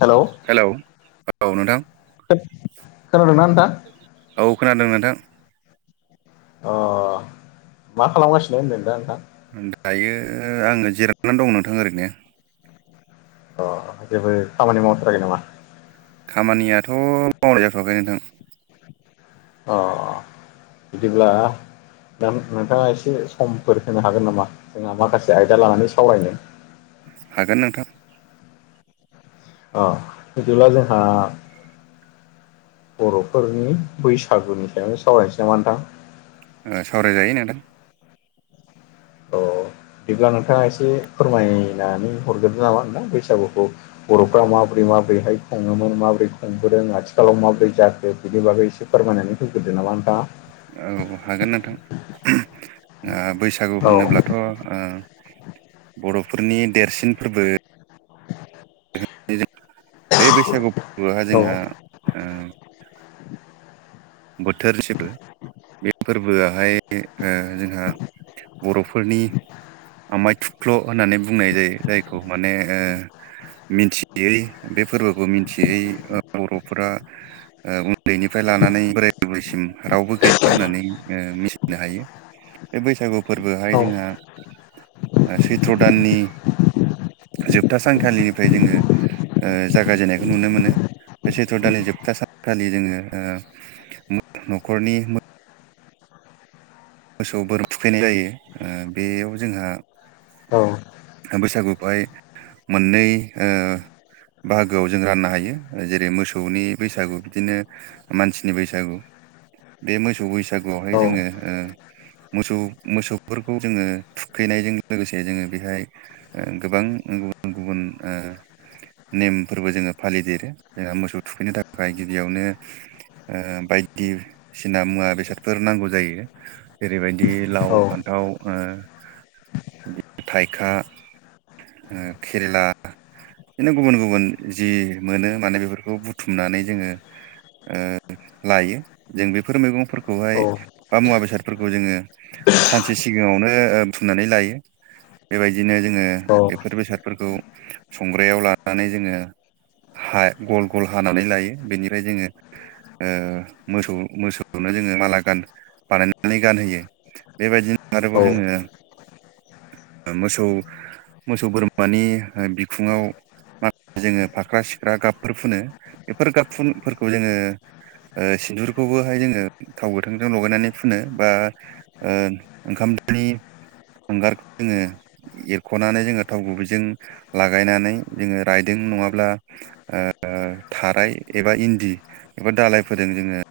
hello hello औ नोंथां खोनादों ना नोंथां औ खोनादों नोंथां अ मा खालामगासिनो होनदों दा नोंथां दायो आङो जिरायनानै दं नोंथां ओरैनो अ जेबो खामानि मावथ्राखै नामा खामानियाथ' मावनायाय जाथ'वाखै नोंथां अ अ बिदिब्ला दा नोंथाङा एसे समफोर होनो हागोन नामा जोंहा माखासे आयदा लानानै सावरायनो हागोन नोंथां अ बिदिब्ला जोंहा बर'फोरनि बैसागुनि सायावनो सावरायनोसै नामा नोंथां सावरायजायो नोंथां थ' बिदिब्ला नोंथाङा एसे फोरमायनानै हरग्रो नामा नोंथां बैसागुखौ बर'फ्रा माबोरै माबोरैहाय खुङोमोन माबोरै खुंबोदों आथिखालाव माबोरै जाखो बिनि बागै एसे फोरमायनानै होग्रोदो नामा नोंथाङा औ हागोन नोंथां बैसागु होनोब्लाथ' औ बर'फोरनि देरसिन फोरबो [inaudible] बे बैसागु फोरबोहा औ जोंहा बोथोर [unintelligible] बे फोरबोआहाय जोंहा बर'फोरनि आमाइ थुख्ल' होननानै बुंनाय जायो जायखौ माने ओ मिथियै बे फोरबोखौ मिथि मोनथियै बर'फोरा उन्दैनिफ्राय लानानै रावबो गैया होननानै मिथिनो हायो बे बैसागु फोरबोहाय औ जोंहा सैथ्र' दाननि जोबथा सानखालिनिफ्राय जोङो जागायजेननायखौ नुनो मोनो बे सैथ्र' दाननि जोबथा सानखालि जोङो न'खरनि मोसौ बोरमा थुखैनाय जायो बेयाव जोंहा औ बैसागुखौहाय मोननै बाहागोआव जों राननो हायो जेरै मोसौनि बैसागु बिदिनो मानसिनि बैसागु बे मोसौ औ बैसागुआवहाय औ जोङो मोसौ मोसौफोरखौ जोङो थुखैनायजों लोगोसे जोङो बेहाय गोबां गुबुन गुबुन नेमफोरबो जोङो फालिदेरो जोंहा मोसौ थुखैनो थाखाय गिबियावनो बायदिसिना मुवा बेसादफोर नांगौ जायो जेरैबायदि लाव फान्थाव थाइखा खेरेला बिदिनो गुबुन गुबुन जि मोनो माने बेफोरखौ बुथुमनानै जोङो लाय जों बेफोर मैगं खौहाय बा मुवा बेसादफोरखौ जोङो सानसे सिगाङावनो फुनानै लायो बिदिनो जोङो बेफोर बेसादफोरखौ संग्रायाव लानानै जोङो गल गल हानानै लायो बेनिफ्राय जोङो मोसौ मोसौनो जोङो माला गान बानायनानै गानहोयो बेबायदिनो आरोबाव जोङो मोसौ मोसौ मोसौ बोरमानि बिखुङाव माखासे जोङो फाख्रा सिख्रा गाबफोर फुनो बेफोर गाब फुनफोरखौ जोङो सिन्दुरखौबोहाय जोङो थाव गोथांजों लगायनानै फुनो बा ओंखाम दोनि हांगारखौ जोङो एरख'नानै जोङो थाव गुबैजों लागायनानै जोङो रायदों नङाब्ला थाराय एबा इन्दि एबा दालाय फोदो जोङो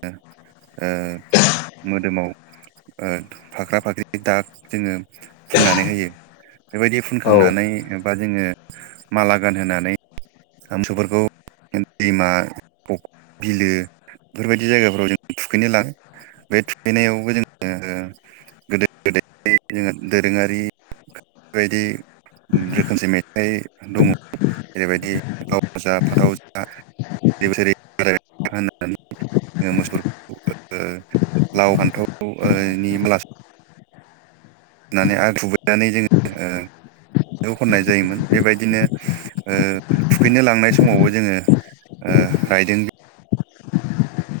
ओ मोदोमाव फाख्रा फाख्रि दाग जोङो फुननानै होयो बेबायदि फुनखांनानै बा जोङो माला गानहोनानै हांसोफोरखौ दैमा बिलो बेफोरबायदि जायगाफोराव जों थुखैनो लाबाय बे थुखैनायावबो जोङो गोदो गोदाय जोंहा दोरोङारि बेबायदि रोखोमसे मेथाइ दङ जेरैबायदि लाव जा फान्थाव जा बोसोरो बोसोरो बोराय थाथों होननानै मोसौफोरखौ ओ [unintelligible] लाव फान्थाव ओनि माला [unintelligible] होननानै आर खुबैनानै जोङो ओ बेखौ खननाय जायोमोन बेबायदिनो ओ थुखैनो लांनाय समावबो जोङो ओ रायदों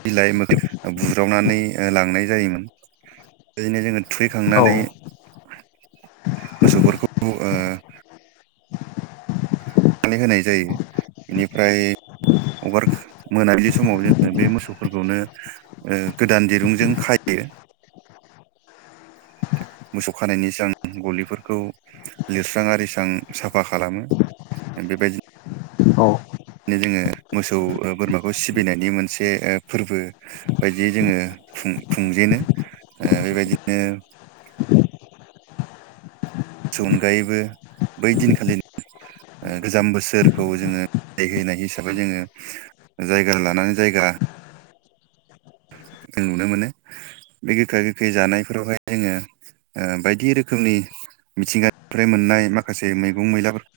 बिलाइ मोखै [unintelligible] बुुज्रावनानै लांनाय जायोमोन बिदिनो जोङो औ थुखैखांनानै मोसौफोरखौ ओ सारनानै [unintelligible] होनाय जायो बेनिफ्राय हगार मोनाबिलि समाव जोङो बे मोसौफोरखौनो ओ गोदान दिरुंजों खायो मोसौ खानायनि सिगां गलिफोरखौ लिरस्रां आरिस्रां साफा खालामो बेबायदि औ नो जोङो मोसौ बोरमाखौ सिबिनायनि मोनसे फोरबो बायदि जोङो खुं खुंजेनो ओ बेबायदिनो सौ अनगायैबो बै दिनखालि ओ गोजाम बोसोरखौ जोङो बिदायहाय हिसाबै जोङो जायगा लानानै जायगा जों नुनो मोनो बे गोखा गोखै जानायफोरावहाय जोङो ओ बायदि रोखोमनि मिथिंगानिफ्राय मोननाय माखासे मैगं मैलाफोर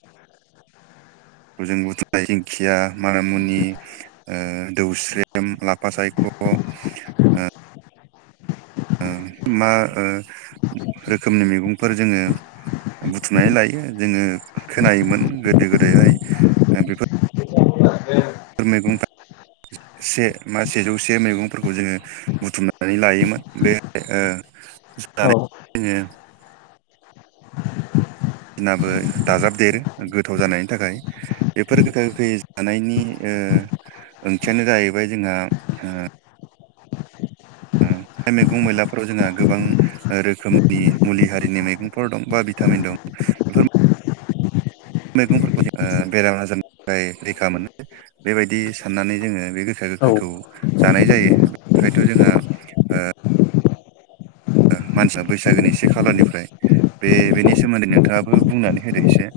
खौ जों बुथुमनाय दिंखिया मानामुनि ओ दौस्रेम लाफा सायख' मा ओ रोखोमनि मैगंफोर जोङो बुथुमनानै लायो जोङो खोनायोमोन गोदो गोदायहाय बेफोर मैगंफ्रा से मा सेजौ से मैगंफोरखौ जोङो बुथुमनानै लायोमोन बे ओ जानाय जोङो बिनाबो दाजाबदेरो गोथाव जानायनि थाखाय बेफोर गोखाै गोखै जानायनि ओ ओंथियानो जाहैबाय जोंहा ओ उम बे मैगं मैलाफोराव जोंहा गोबां रोखोमनि मुलि हारिनि मैगंफोर दं बा भिटामिन दं बेफोर मैगंफोरखौ जो बेराम जारनिफ्राय थाखाय रैखा मोनो बेबायदि साननानै जोङो बे गोखा औ गोखैखौ जानाय जायो बेनिफ्रायथ' जोंहा मानसिया बैसागोनि से खालारनिफ्राय बे बेनि सोमोन्दै नोंथाङाबो बुंनानै होदो एसे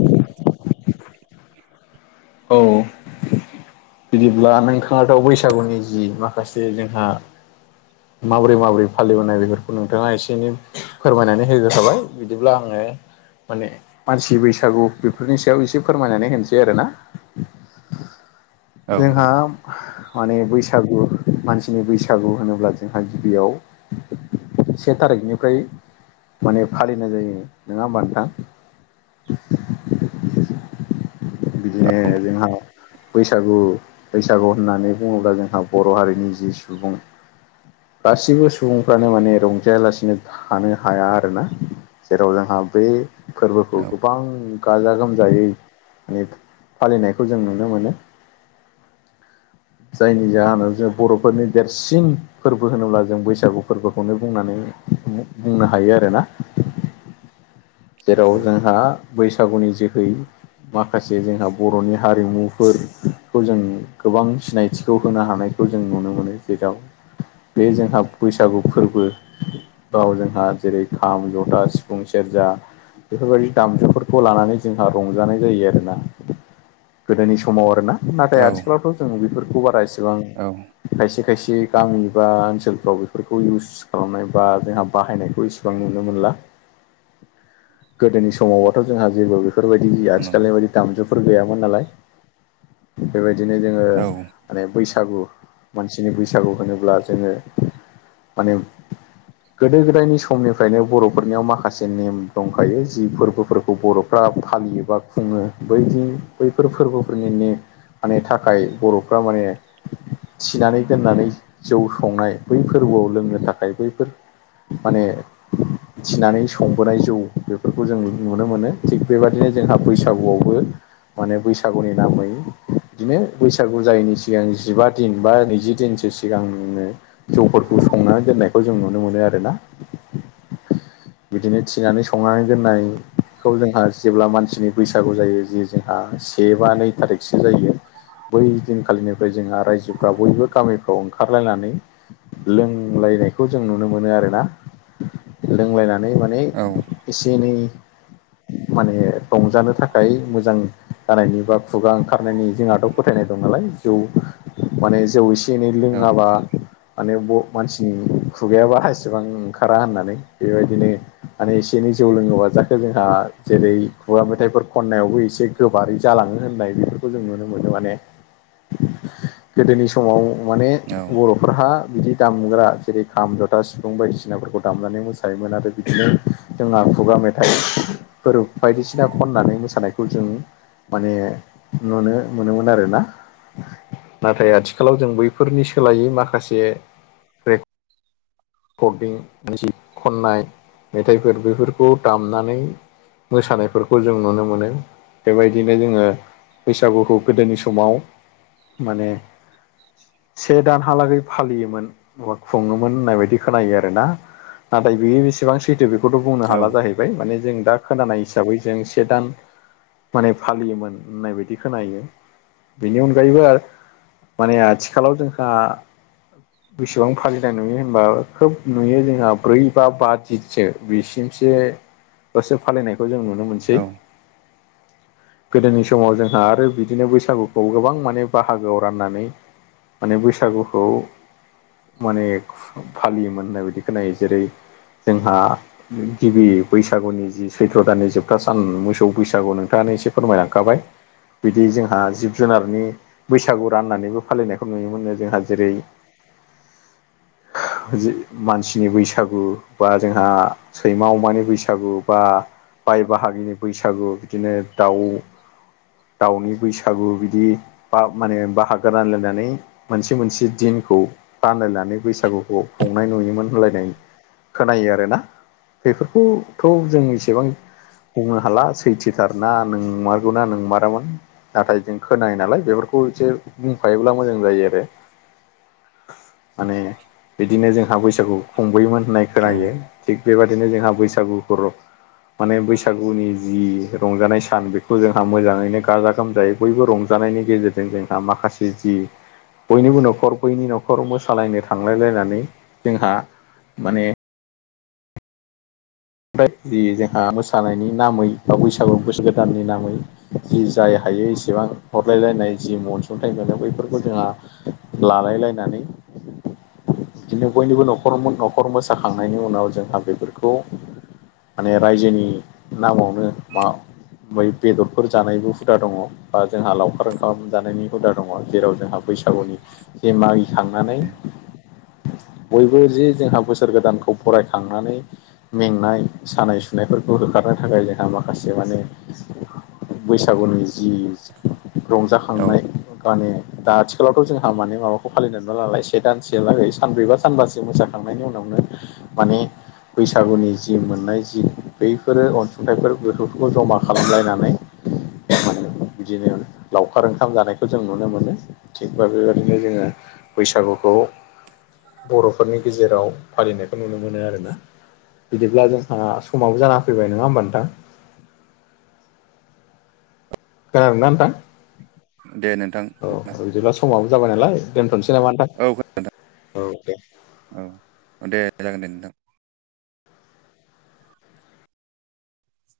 औ बिदिब्ला नोंथाङाथ' बैसागुनि जि माखासे जोंहा माबोरै माबोरै फालिबोनाय बेफोरखौ नोंथाङा एसे एनै फोरमायनानै होग्रोखाबाय बिदिब्ला आङो माने मानसि बैसागु बेफोरनि सायाव एसे फोरमायनानै होनोसै आरो ना औ जोंहा माने बैसागु मानसिनि बैसागु होनोब्ला जोंहा गिबियाव से थारिखनिफ्राय माने फालिनाय जायो नङा होमबा नोंथां बिदिनो जोंहा बैसागु बैसागु होननानै बुङोब्ला जोंहा बर' हारिनि जि सुबुं गासिबो सुबुंफ्रानो माने रंजायालासिनो थानो हाया आरोना जेराव जोंहा बे फोरबोखौ गोबां गाजा गोमजायै माने फालिनायखौ जों नुनो मोनो जायनि जाहोनाव जों बर'फोरनि देरसिन फोरबो होनोब्ला जों बैसागु फोरबोखौनो बुंनानै बुंनो हायो आरोना जेराव औ जोंहा बैसागुनि जोहै माखासे जोंहा बर'नि हारिमुफोरखौ जों गोबां सिनायथिखौ होनो हानाय खौ जों नुनो मोनो जेराव बे जोंहा बैसागु फोरबो गाव जोंहा जेरै खाम जथा सिफुं सेरजा बेफोरबायदि दामजुफोरखौ लानानै जोंहा रंजानाय जायो आरोना गोदोनि समाव आरोना नाथाय औ आथिखालावथ' जों बेफोरखौ बारा एसेबां औ खायसे खायसे गामि बा ओनसोलफ्राव बेफोरखौ इउस स खालामनाय बा जोंहा बाहायनायखौ इसिबां नुनो मोनला गोदोनि समावबाथ' जोंहा जेबो बेफोरबायदि गैया औ नंगौ आथिखालनि बायदि दामजुफोर गैयामोन नालाय बेबायदिनो जोङो औ माने बैसागु मानसिनि बैसागु होनोब्ला जोङो माने गोदो गोदायनि समनिफ्रायनो बर'फोरनियाव माखासे नेम दंखायो जि फोरबोफोरखौ बर' फालियो बा खुङो बैदि बैफोर फोरबोफोरनिनो माने थाखाय बर'फ्रा माने थिनानै दोननानै जौ संनाय बै फोरबोआव लोंनो थाखाय बैफोर माने थिनानै संबोनाय जौ बेफोरखौ जों नुनो मोनो थिग बेबायदिनो जोंहा बैसागुआवबो माने बैसागुनि नामै बिदिनो बैसागु जायैनि सिगां जिबा दिन बा नैजि दिनसो सिगांनो जौफोरखौ संना दोननायखौ जों नुनो मोनो आरो ना बिदिनो थिनानै संनानै दोननायखौ जोंहा जेब्ला मानसिनि बैसागु जायो जि जोंहा से बा नै थारिगसो जायो बै दिनखालिनिफ्राय जोंहा रायजोफ्रा बयबो गामिफ्राव ओंखारलायनानै लोंलायनायखौ जों नुनो मोनो आरोना लोंलायनानै मा औ [unintelligible] एसे एनै माने रंजानो थाखाय मोजां जानायनि बा खुगा ओंखारनायनि जोंहाथ' फोथायनाय दं नालाय जौ माने जौ एसे एनै औ लोङाबा माने मानसिनि खुगायाबा हसेबां ओंखारा होननानै बेबायदिनो माने एसे एनै जौ लोङोबा जाखो जोंहा जेरै खुवा मेथाइफोर खननायावबो एसे गोबारै जालाङो होननाय बेफोरखौ जों नुनो मोनो माने गोदोनि समाव माने औ बर'फोरहा बिदि दामग्रा जेरै खाम जथा सिफुं बायदिसिनाफोरखौ दामनानै मोसायोमोन आरो बिदिनो जोंना खुगा मेथाइ फोर बायदिसिना खननानै मोसानायखौ जों माने नुनो मोनोमोन आरोना नाथाय आथिखालाव जों बैफोरनि सोलायै माखासे [unintelligible] जि खननाय मेथाइफोर बेफोरखौ दामनानै मोसानायफोरखौ जों नुनो मोनो बेबायदिनो जोङो बैसागुखौ गोदोनि समाव माने से दानहालागै फालियोमोन बा खुङोमोन होननाय बायदि खोनायो आरो ना नाथाय बियो बेसेबां सैथो बेखौथ' बुंनो औ हाला जाहैबाय माने जों दा खोनानाय हिसाबै जों से दान माने फालियोमोन होननाय बायदि खोनायो बेनि अनगायैबो माने आथिखालाव जोंहा बेसेबां फालिनाय नुयो होनबा खोब नुयो जोंहा ब्रै बा बा दिनसो बिसिमसो [unintelligible] फालिनायखौ जों नुनो मोनसै औ गोदोनि समाव जोंहा आरो बिदिनो बैसागुखौ गोबां माने बाहागोआव राननानै माने बैसागुखौ माने फालियोमोन होननाय बायदि खोनायो जेरै जोंहा गिबि बैसागुनि जि सैथ्र' दाननि जोबथा सान मोसौ बैसागु नोंथाङानो एसे फोरमायलांखाबाय बिदि जोंहा जिब जुनारनि बैसागु राननानैबो फालिनायखौ नुयोमोन नो जोंहा जेरै हो‌ मानसिनि बैसागु बा जोंहा सैमा अमानि बैसागु बा बाय बाहागिनि बैसागु बिदिनो दाउ दाउनि बैसागु बिदि बा माने बाहागो रानलायनानै मोनसे मोनसे दिनखौ बानलायनानै बैसागुखौ खुनाय नुयोमोन होनलायनाय खोनायो आरोना बेफोरखौ थ' जों इसेबां बुंनो हाला सैथोथारना नों मारगौना नों मारामोन नाथाय जों खोनायो नालाय बेफोरखौ एसे बुंफायोब्ला मोजां जायो आरो माने बिदिनो जोंहा बैसागु खुंबोयोमोन होननाय खोनायो औ थिग बेबायदिनो जोंहा बैसागु फोरब माने बैसागुनि जि रंजानाय सान बेखौ जोंहा मोजांयैनो गाजा गोमजायै बयबो रंजानायनि गेजेरजों जोंहा माखासे जि बयनिबो न'खर बैनि न'खर मोसालायनो थांलायलायनानै जोंहा माने आमफ्राय जि जोंहा मोसानायनि नामै बा बैसागु‌ बोसोर गोदाननि नामै जि जाय हायो इसेबां हरलायलायनाय जि अनसुंथाइ मोनो बैफोरखौ जोंहा हो लालायलायनानै बिदिनो बयनिबो न'खर न'खर मोसाखांनायनि उनाव जोंहा बेफोरखौ माने रायजोनि नामावनो मा बै बेदरफोर जानायबो हुदा दङ बा जोंहा लावखार ओंखाम जानायनि हुदा दङ जेराव जोंहा बैसागुनि जे मागि खांनानै बयबो जे जोंहा बोसोर गोदानखौ बरायखांनानै नाय सानाय सुनायफोरखौ होखारनो थाखाय जोंहा माखासे माने बैसागुनि जि औ रंजाखांनाय माने दा आथिखालावथ' जोंहा माने माबाखौ फालिनानैबो नालाय से दानसेलागै सानब्रैबा सानबासो मोसाखांनायनि उनावनो माने बैसागुनि जि जि मोननाय जि बैफोरो अनसुंथाइफोर बेफोरखौ जमा खालामलायनानै [inaudible] बिदिनो लावखार ओंखाम जानायखौ जों नुनो मोनो थिग बे बेबायदिनो जोङो बैसागुखौ बर'फोरनि गेजेराव फालिनायखौ नुनो मोनो आरोना बिदिब्ला जोंहा समाबो जाना फैबाय नङा होमबा नोंथां खोनादों ना नोंथां दे नोंथां औ बिदिब्ला समाबो जाबाय नालाय दोनथ'नोसै नामा औ नोंथां औ दे औ दे दे जागोन दे नोंथां